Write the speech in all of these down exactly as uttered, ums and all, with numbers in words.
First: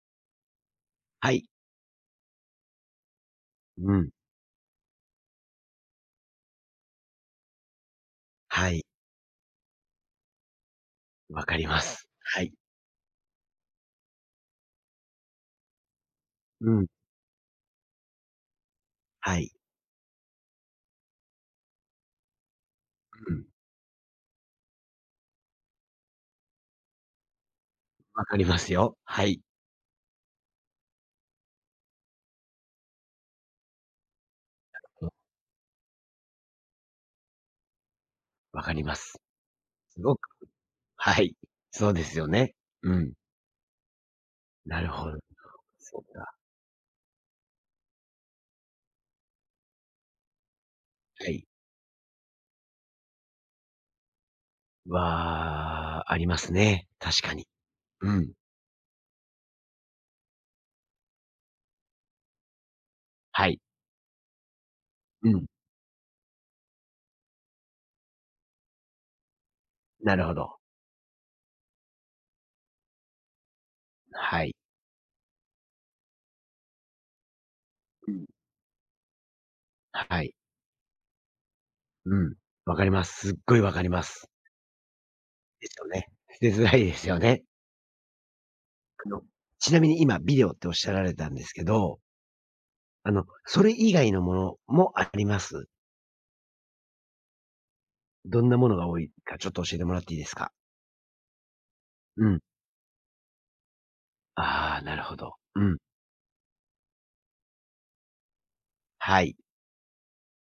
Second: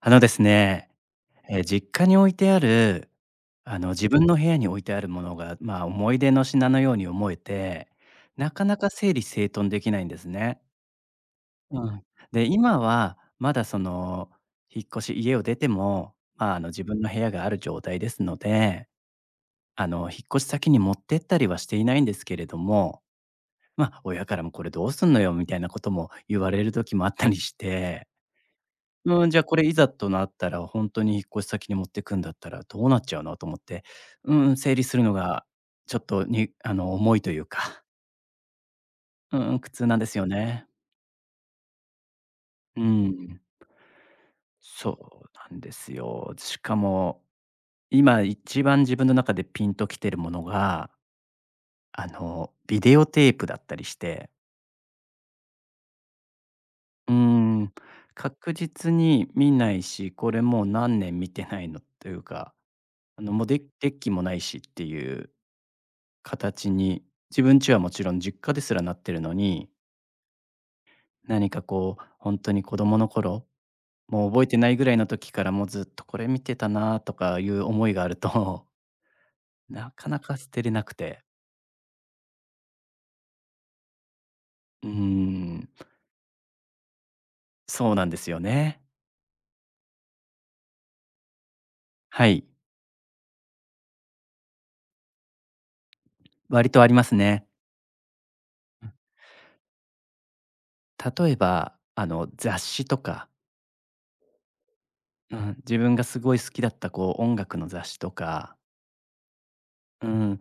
あのですね、はい。え、実家に置いてある、あの、う自ん。分の部屋に置いてあるものが、まあ、思い出の品のように思えて、なかはない。か整理整頓できないんですね。わかりうまん。す。はで、い。今はまだその、引っ越し家を出ても、まあ、あの、う自ん。分の部屋がある状態ですので、はい。あの、引っ越し先に持ってったりはしていないんですけれども、うん。まあ、親からも「これどうすんのよ」みたいなことも言われる時もあったりしてわかりますよ。はうん、じい。ゃあ、これいざとなったら、本当に引っ越し先に持ってくんだったらどうなっちゃうのと思って、うん整理するうん、のがちょっとにあの、重いというか、わかります。うん苦痛なんすでごすくよね。はい。そうですよね。ううん。ん、なるほど。そうなんですそうよ。か。しかも、今一番自分の中でピンときてるものが、はい。あの、ビデオテープだったりして、は、ありますね。う確かに。ん、うん。確実に見ないし、これもう何年見てないのというか、あの、もうはデい。ッデッキもないしっていううん。形に、自分家はもちろん実家ですらなってるのに、なるほど。何かこう、本当に子供の頃、もうは覚えい。てないぐらいの時からもうずっとこれ見てたなとかいう思いがあうるん。と、なかなはい。か捨てれなくて。うん。わかります。すっごいわかります。うーん、ですよね。捨てづらいですよね。そうなんですよね。あの、ちなみに今ビデオっておっしゃられたんですけど、はい、あの、それ以外のものもあります？割とありますね。どんなものが多いかちょっと教えてもらっていいですか？例えば、あうの、ん。雑誌とか、ああ、なるほど。うん、う自ん。分がすごい好きだったこう音楽の雑誌とか、はい。うん、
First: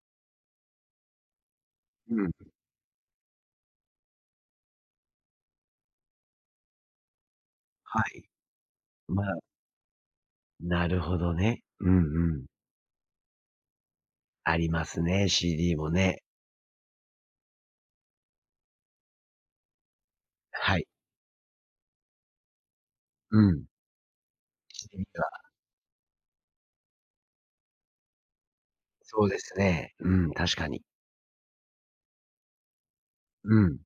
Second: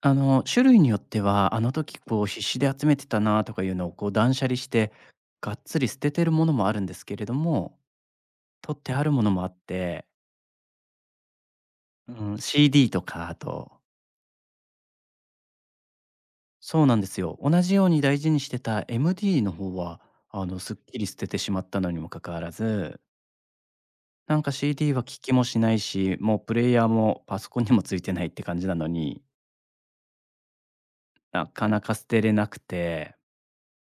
あの、種類によっては、あの時こううん。必死で集めてたなとかいうのをこう断捨離して、がっつり捨ててるものもあるんですけれども、はい。取ってあるもまのあ、もあって、なるほどね。うんううんん。シー シーディー とか、あとありますね、シーディー もね。そうなんですよ。同じように大事にしてた エムディー の方は、あの、すっはい。きり捨ててしまったのにもかかわらず、うん。なんか シーディー は聞 シーディー きもは、しないし、もうプレイヤーもパソコンにもついてないって感じなのに、そうですね。うん、確かに。なかなか捨てれなくて、うん、わ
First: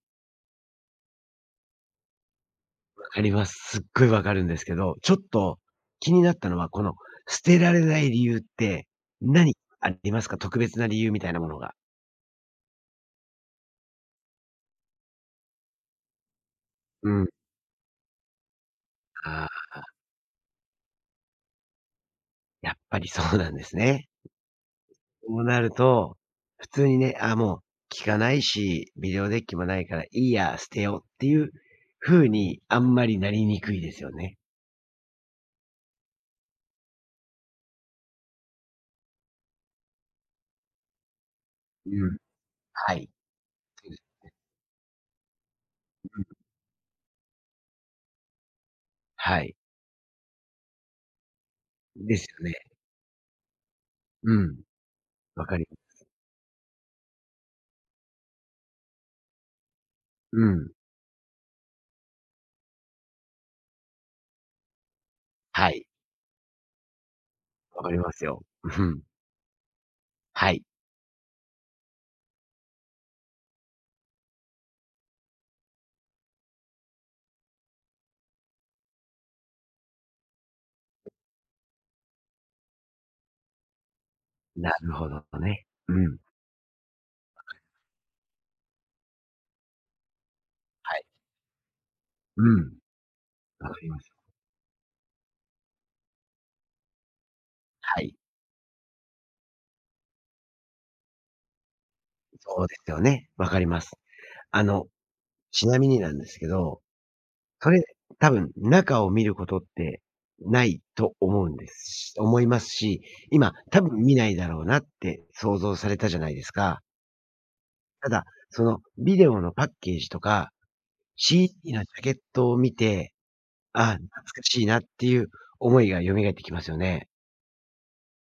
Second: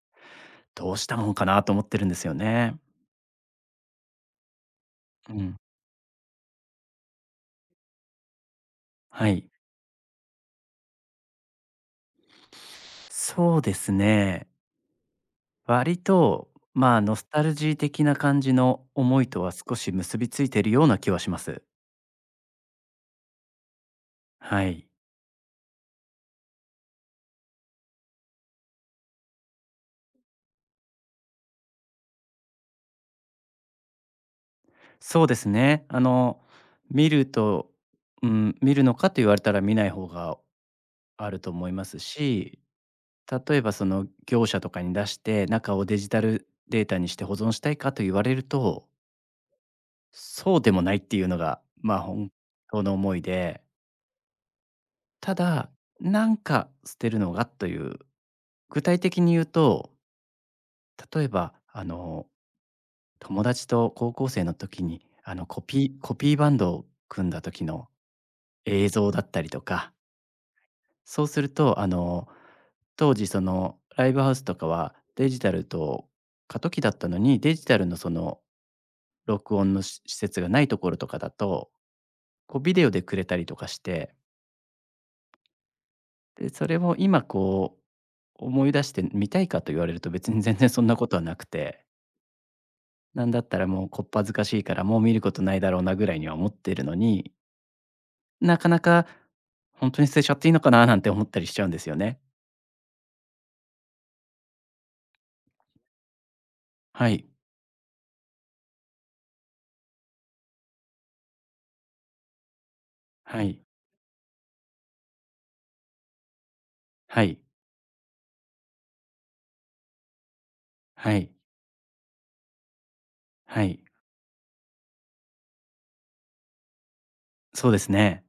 どうしたもんかなと思ってるんですよね。かります。すっごいわかるんですけど、ちょっうん、と気になったのは、この捨てられない理由って、はい。何ありますか？特別な理由みたいなものが。そうですね。割と、まあ、うノスん。タルジー的な感じの思いとあはあ、少し結びついているような気はします。やっぱりそうなんですね。はい。そうなると、普通にね、あ、もう聞かないし、ビデオデッキもないからいいや、捨てようっていう風にあんまりなりにくいですよね。そうですね。あの、見ると、うん、見るのかと言われたら見ない方があると思いますうん。し、はい。例えばそそうでのす。業者とかに出して中をデジタうん。ルデータにして保存したいかと言われると、はい。そうでもないっていうのが、まあ、です本よね。当の思いで、うん。たわかりだ、なんか捨てるのがという具体的に言うと、うん。例えば、あの、友達と高校生の時に、あの、コはい。ピーコピーバンドを組んだ時わのかりますよ。う映ん。像だったりとか、はい。そうすると、あの、当時、その、ライブハウスとかはデジタルと過渡期だったのに、デジタルの、その、録音のし施設がないところとかだと、こう、ビデオでくれたりとかして、なるほどね。うん。で、それを今、こう、思い出して見たいかと言われると、別に全然そんなはい。ことはなくて。うん。なんだったらわかもうりまこっす。ぱずかしいから、もう見ることないだろうなぐらいには思ってるのに、はい。なかなか本当に捨てちゃっていいのかななんて思ったりしちゃうんですよね。そうですよね。わかります。あの、ちなみになんですけどはい、それ、多分中を見ることってないと思うんですし思いますし、は今い、多分見ないだろうなって想像されたじゃないですか。はい、ただ、そのビデオのパッケージとか、はい、シ シーディー のジャケットを見て、はあい。あ、懐かしいなっていう思いが蘇ってきますよね。そうですね。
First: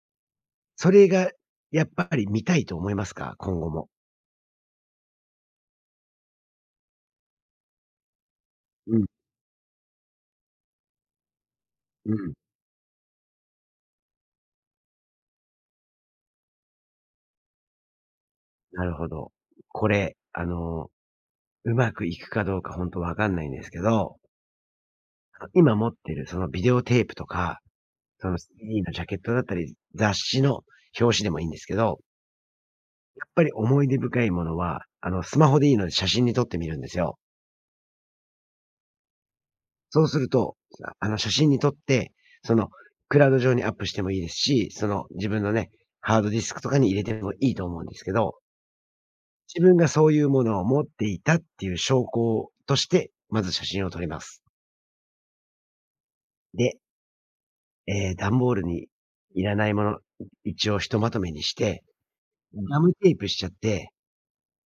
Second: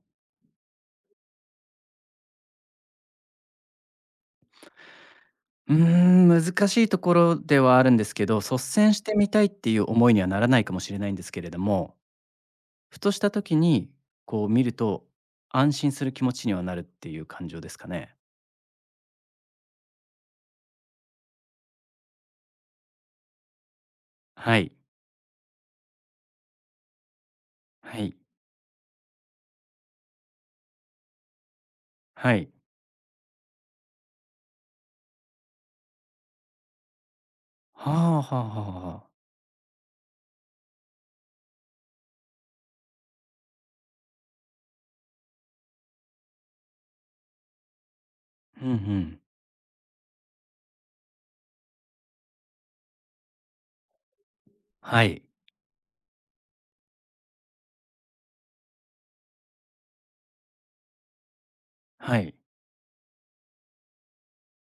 それがやっぱり見たいと思いますか？今後も。うーん、難しいところではあるんですけど、率先うしん、てみたいっていう思いにはならないかもしれないんですけれども、うん。ふとした時にこう見ると、安心する気持ちにはなるっていう感情ですかね。なるほど。これ、あの、うまくいくかどうかほんとわかんないんですけどはい、あの、今持ってるそのビデオテープとか、はい、その シーディー のジャケットだったり、雑誌の表紙でもいいんですけど、やっはい。ぱり思い出深いものは、あの、スマホでいいので写真に撮ってみるんですよ。はあはあはあはあ。そうすると、あの、写真に撮って、その、クラウド上にアップしてもいいですし、その、自分のね、ハードディスクとかに入れてもいいと思うんですけど、うんうん。自分がそういうものを持っていたっていう証拠として、まず写真を撮ります。はい。で、ええ、段ボールにいらないもの、一応ひとまとめにしてはい。ガムテープしちゃって、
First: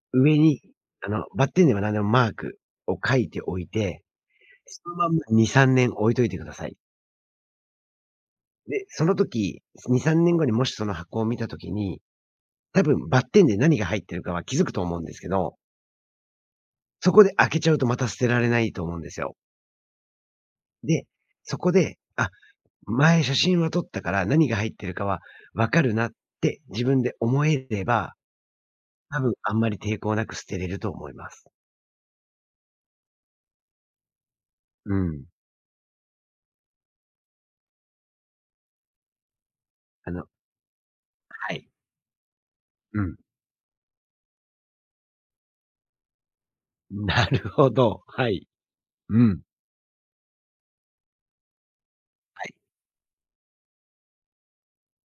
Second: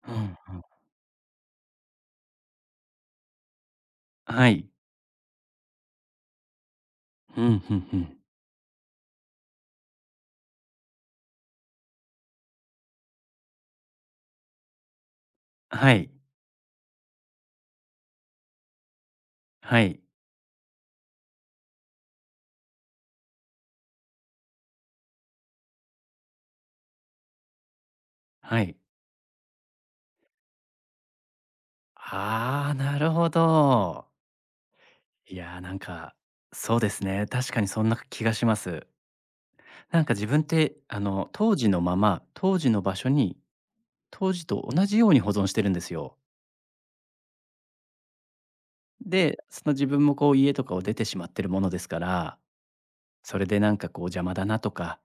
うんうん。上に、あの、バッテンでも何でもマークを書いておいて、はい。そのまんまに、さんねん置いといてください。うん、ふんふん。で、その時、に、さんねんごにもしその箱を見た時に、多分バッテンで何が入ってるかは気づくと思うんですけど、はい。そこで開けちゃうとまた捨てられないと思うんですよ。はい。で、そこで、あ、前写真は撮ったから何が入ってるかはわかるなって自分で思えれば、はい。多分あんまり抵抗なく捨てれると思います。ああ、なるほど。うん。いや、なんか、そうですね。確かにそんな気がします。なんあか自の分って、あの、は当時い。のまま、当時の場う所ん。に、当時と同じように保存してるんですよ。なるほど、はい。うで、ん。その自分もこう家とかを出てしまってるものですから、はい。それでなんかこう邪魔だなとか、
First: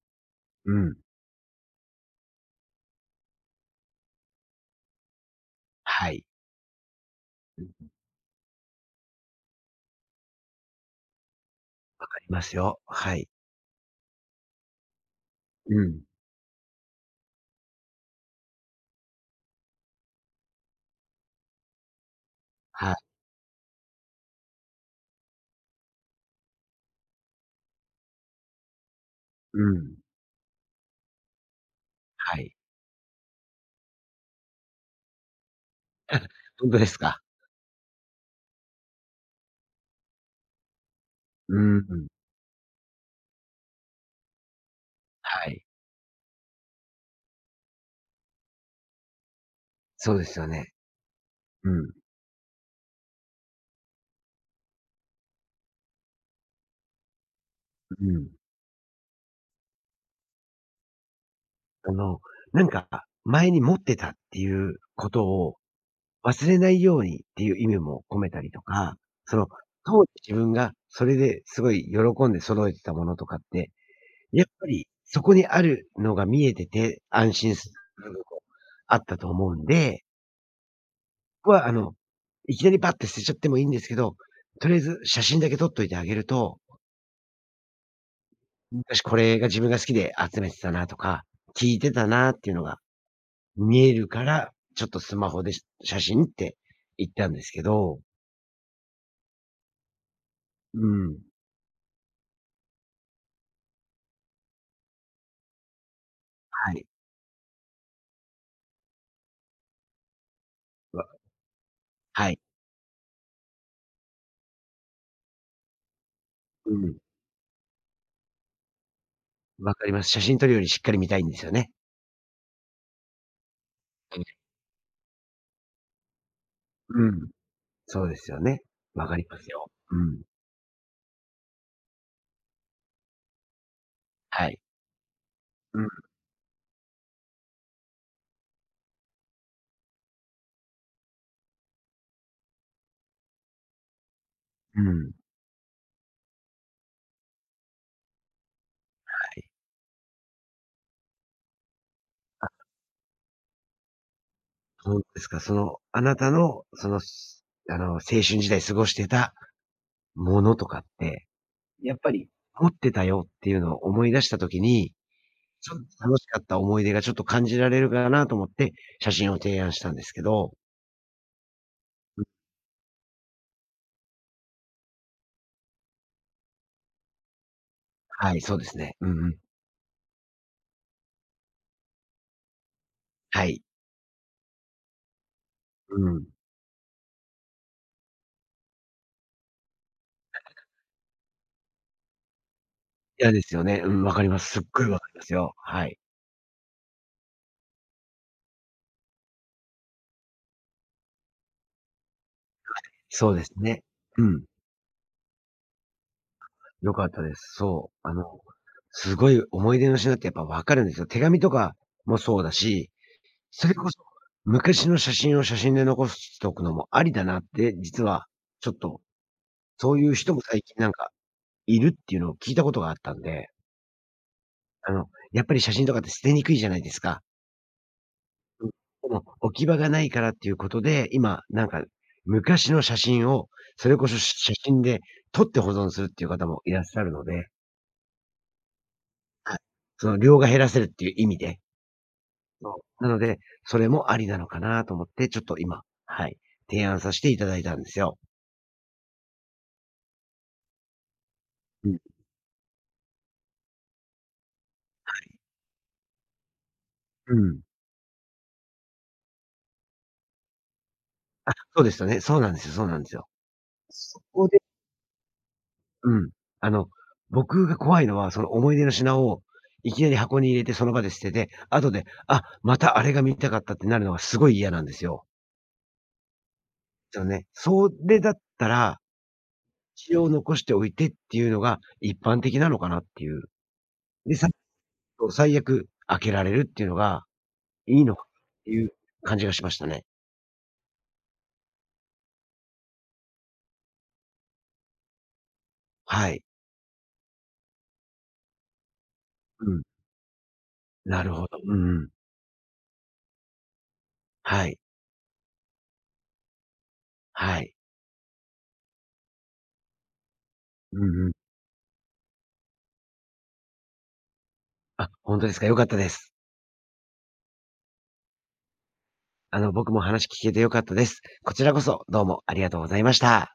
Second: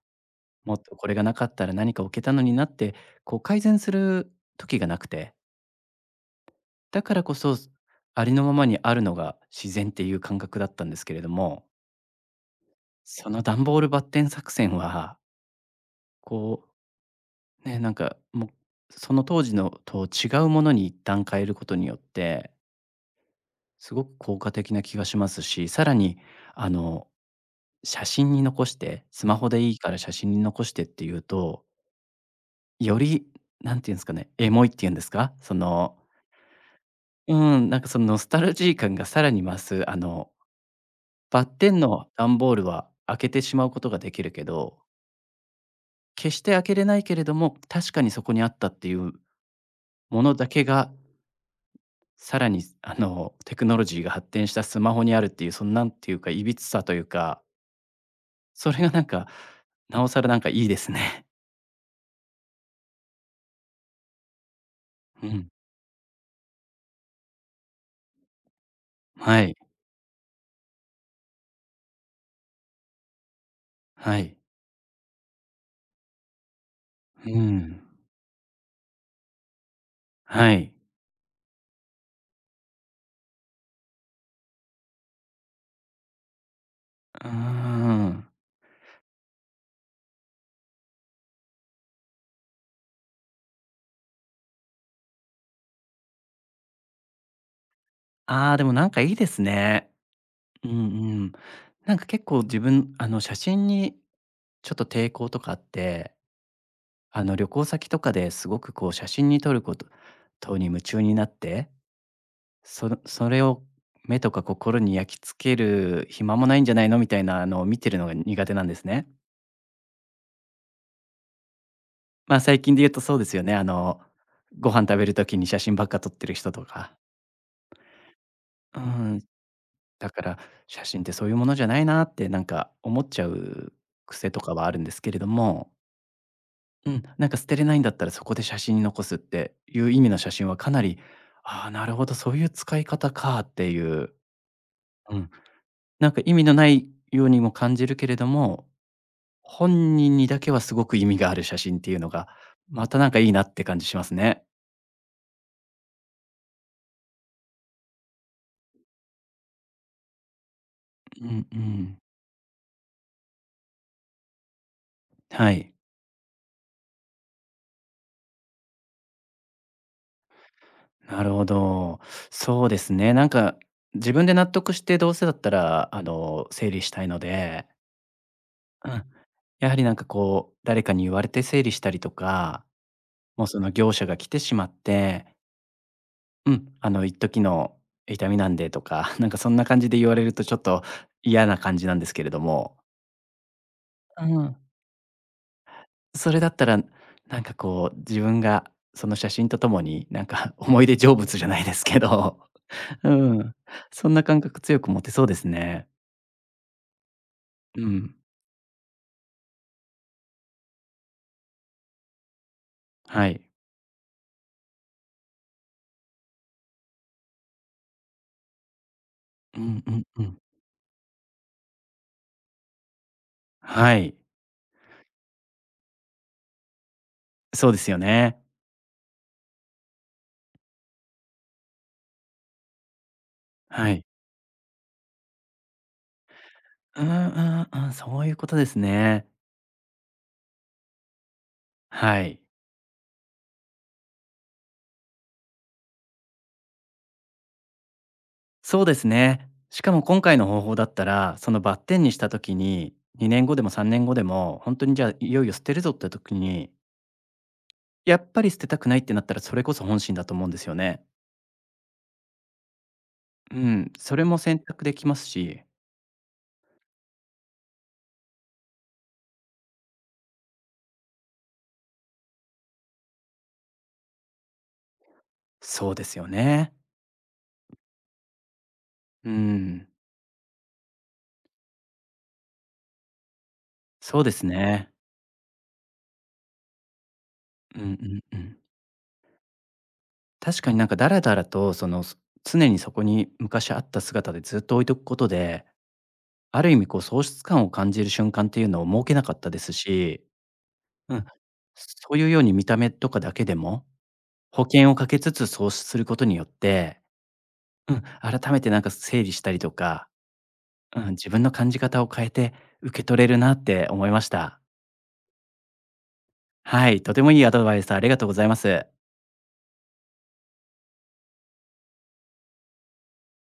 うもっとん。これがなかったら何か置けたのになって、こう改善する時がなくて。はい。だからこそ、わありのままにあるのが自然っていう感覚だったんですけれども、かりますよ。はい。その段ボールバッテン作戦は、うん。こう、ね、なんか、もう、その当時のと違うものに一旦変えることによって、はい。すごく効果的な気がしますし、さらに、あの、写真に残して、スマホでういいかん。ら写真に残してっていうと、はい。より、なんていうんですかね、エモいっていうんですか、その、本当ですか？うん、なんかそのノスタルジー感がさらに増す、あのバッうテンのん。段ボールは開けてしまうことができるけど、はい。決して開けれないけれども、確かにそこにあったっていうそうもでのすよだけね。が、うん、さらにあのテクノロジーが発展したスマホにあるっていう、そのなんていうか、いびつさというか、うん。それがなんか、なおさらなんかいいですね。あの、なんか、前に持ってたっていうこうとん。を忘れないようにっていう意味も込めたりとか、そはの、い。当時自分がそれですごい喜んで揃えてたものとかってはい。やっぱり、そこにあるのが見えてて、う安心すん。るのもあったと思うんで、はい。僕はあの、いきなりバッて捨てちゃってもいいんですけど、とりあえず写真だけ撮っといてあげると、うーん。昔これが自分が好きで集めてたなとか、聞いてたなっていうのが見えるから、ちょっとスマホで写真って言ったんですけど、ああ、でもなんかいいですね。うんううん。ん。なんか結構自分、あの写真にちょっと抵抗とかあってはい。あの旅行先とかですごくこう写真に撮ることとに夢中わになって、はい。そのそれを目とか心に焼き付ける暇もないんじうゃないん。のみたいなのを見てるのが苦手なんですね。わかります。写真撮るよりしっかり見たいんですよね。まあ最近で言うとそうですよね。あのご飯食べる時に写真ばっか撮ってる人とか。うん。そうですよね。うわかん、りますよ。うだん。から写真ってそういうものじゃないなってなんか思っちゃう癖とはかい。はあるんですけれども。うんうん、なんか捨てれないんだったらそこで写真に残すっていう意味の写真はかなり、ああ、なるほど、そういう使い方かっていう、うん。はうん、なんか意味のないようにも感じるけれども、い。本人にだけはすごく意味がある写真っていうのが、あ、またなんかいいなって感じしますね。そうですか。その、あなたの、その、すあの、青春時代過ごしてたものとかっうて、んうやん。っぱり持ってたよっていうのを思い出した時に、はい。ちょっと楽しかった思い出がちょっと感じられるかなと思って、写真を提案したんですけど。なるほど。うん、そうですね。なんか自分で納得してどうせだったら、あの、整理したいので、はい、そうですうね。ん。うんうん。やはりなんかこう、誰かに言われて整理したりとか、はもうそい。の業者が来てしまって、うん。うん、あの一時の痛みなんでとか、なんかそんな感じで言われるとちょっと嫌な感じなんですけれども。嫌ですよね。うん、わかうります。ん。すっごいわかりますよ。はい。それだったら、なんかこう自分がその写真とともに、なんか 思い出成仏じゃないですけど、うそうですん、ね。そんなう感ん。覚強く持てそうですね。良かったです。うそう。あん、の、すごい思い出の品ってやっぱ分かるんですよ。手紙とかもそうだし、はい。それこそ昔の写真を写真で残しておくのもありだなって、実はちょっと、うんうそうんいうう人ん。も最近なんかいるっていうのを聞いたことがあったんで、はい、あの、やっぱり写真とかって捨てにくいじゃないですか。そうですよね。うん。でも置き場がないからっていうことで、今なんか昔の写真を、そはれい。こそ写真で撮って保存するっていう方もいらっしうゃんうるので、んうん、そういうことですね。はい。その量が減らせるっていう意味で、はい。そう。なので、それもありなのかなと思って、ちょっと今、はい、提案させていただいたんですよ。そうですね。しかも今回の方法だったら、そのバッうテん。ンにした時に、にねんごでもさんねんごでも、本当にじゃあ、いよいよ捨てるぞって時に、うん。やっぱり捨てたくないってなったら、それこそ本心だと思うんですよね。あ、そうでしたね。そうなんですよそうなんですよ。うん、そこれもこ選で択できますし、うん。あの、僕が怖いのは、その思い出の品をいきなり箱に入れてその場で捨てて、後で、あ、またあれが見たかったってなるのがすごい嫌なんですよ。そうですよね。そうね。それだったら、うん、一応残しておいてっていうのが一般的なのかなっていう。そうでで、すさっね。と最悪開けられるっていうのがうんいいのかっうんうん。ていう感じがしましたね。確かになんかだらだらと、その、す常にそこに昔あった姿でずっと置いとくことで、はい。ある意味こう喪失感を感じる瞬間っていうのを設けなかったでうすん。しうなん。るほど。うんうそん。ういうように見た目とかだけでも、保はい。険をかけつつそうすることによって、はい。うん、改めてなんか整理したりとか、ううん、ん自うん。分の感じ方を変えて受け取れるなって思いました。あ、本当ですか。良かったです。はい、とてもいいアドバイスありがとうございます。あの、僕も話聞けて良かったです。こちらこそ、どうもありがとうございました。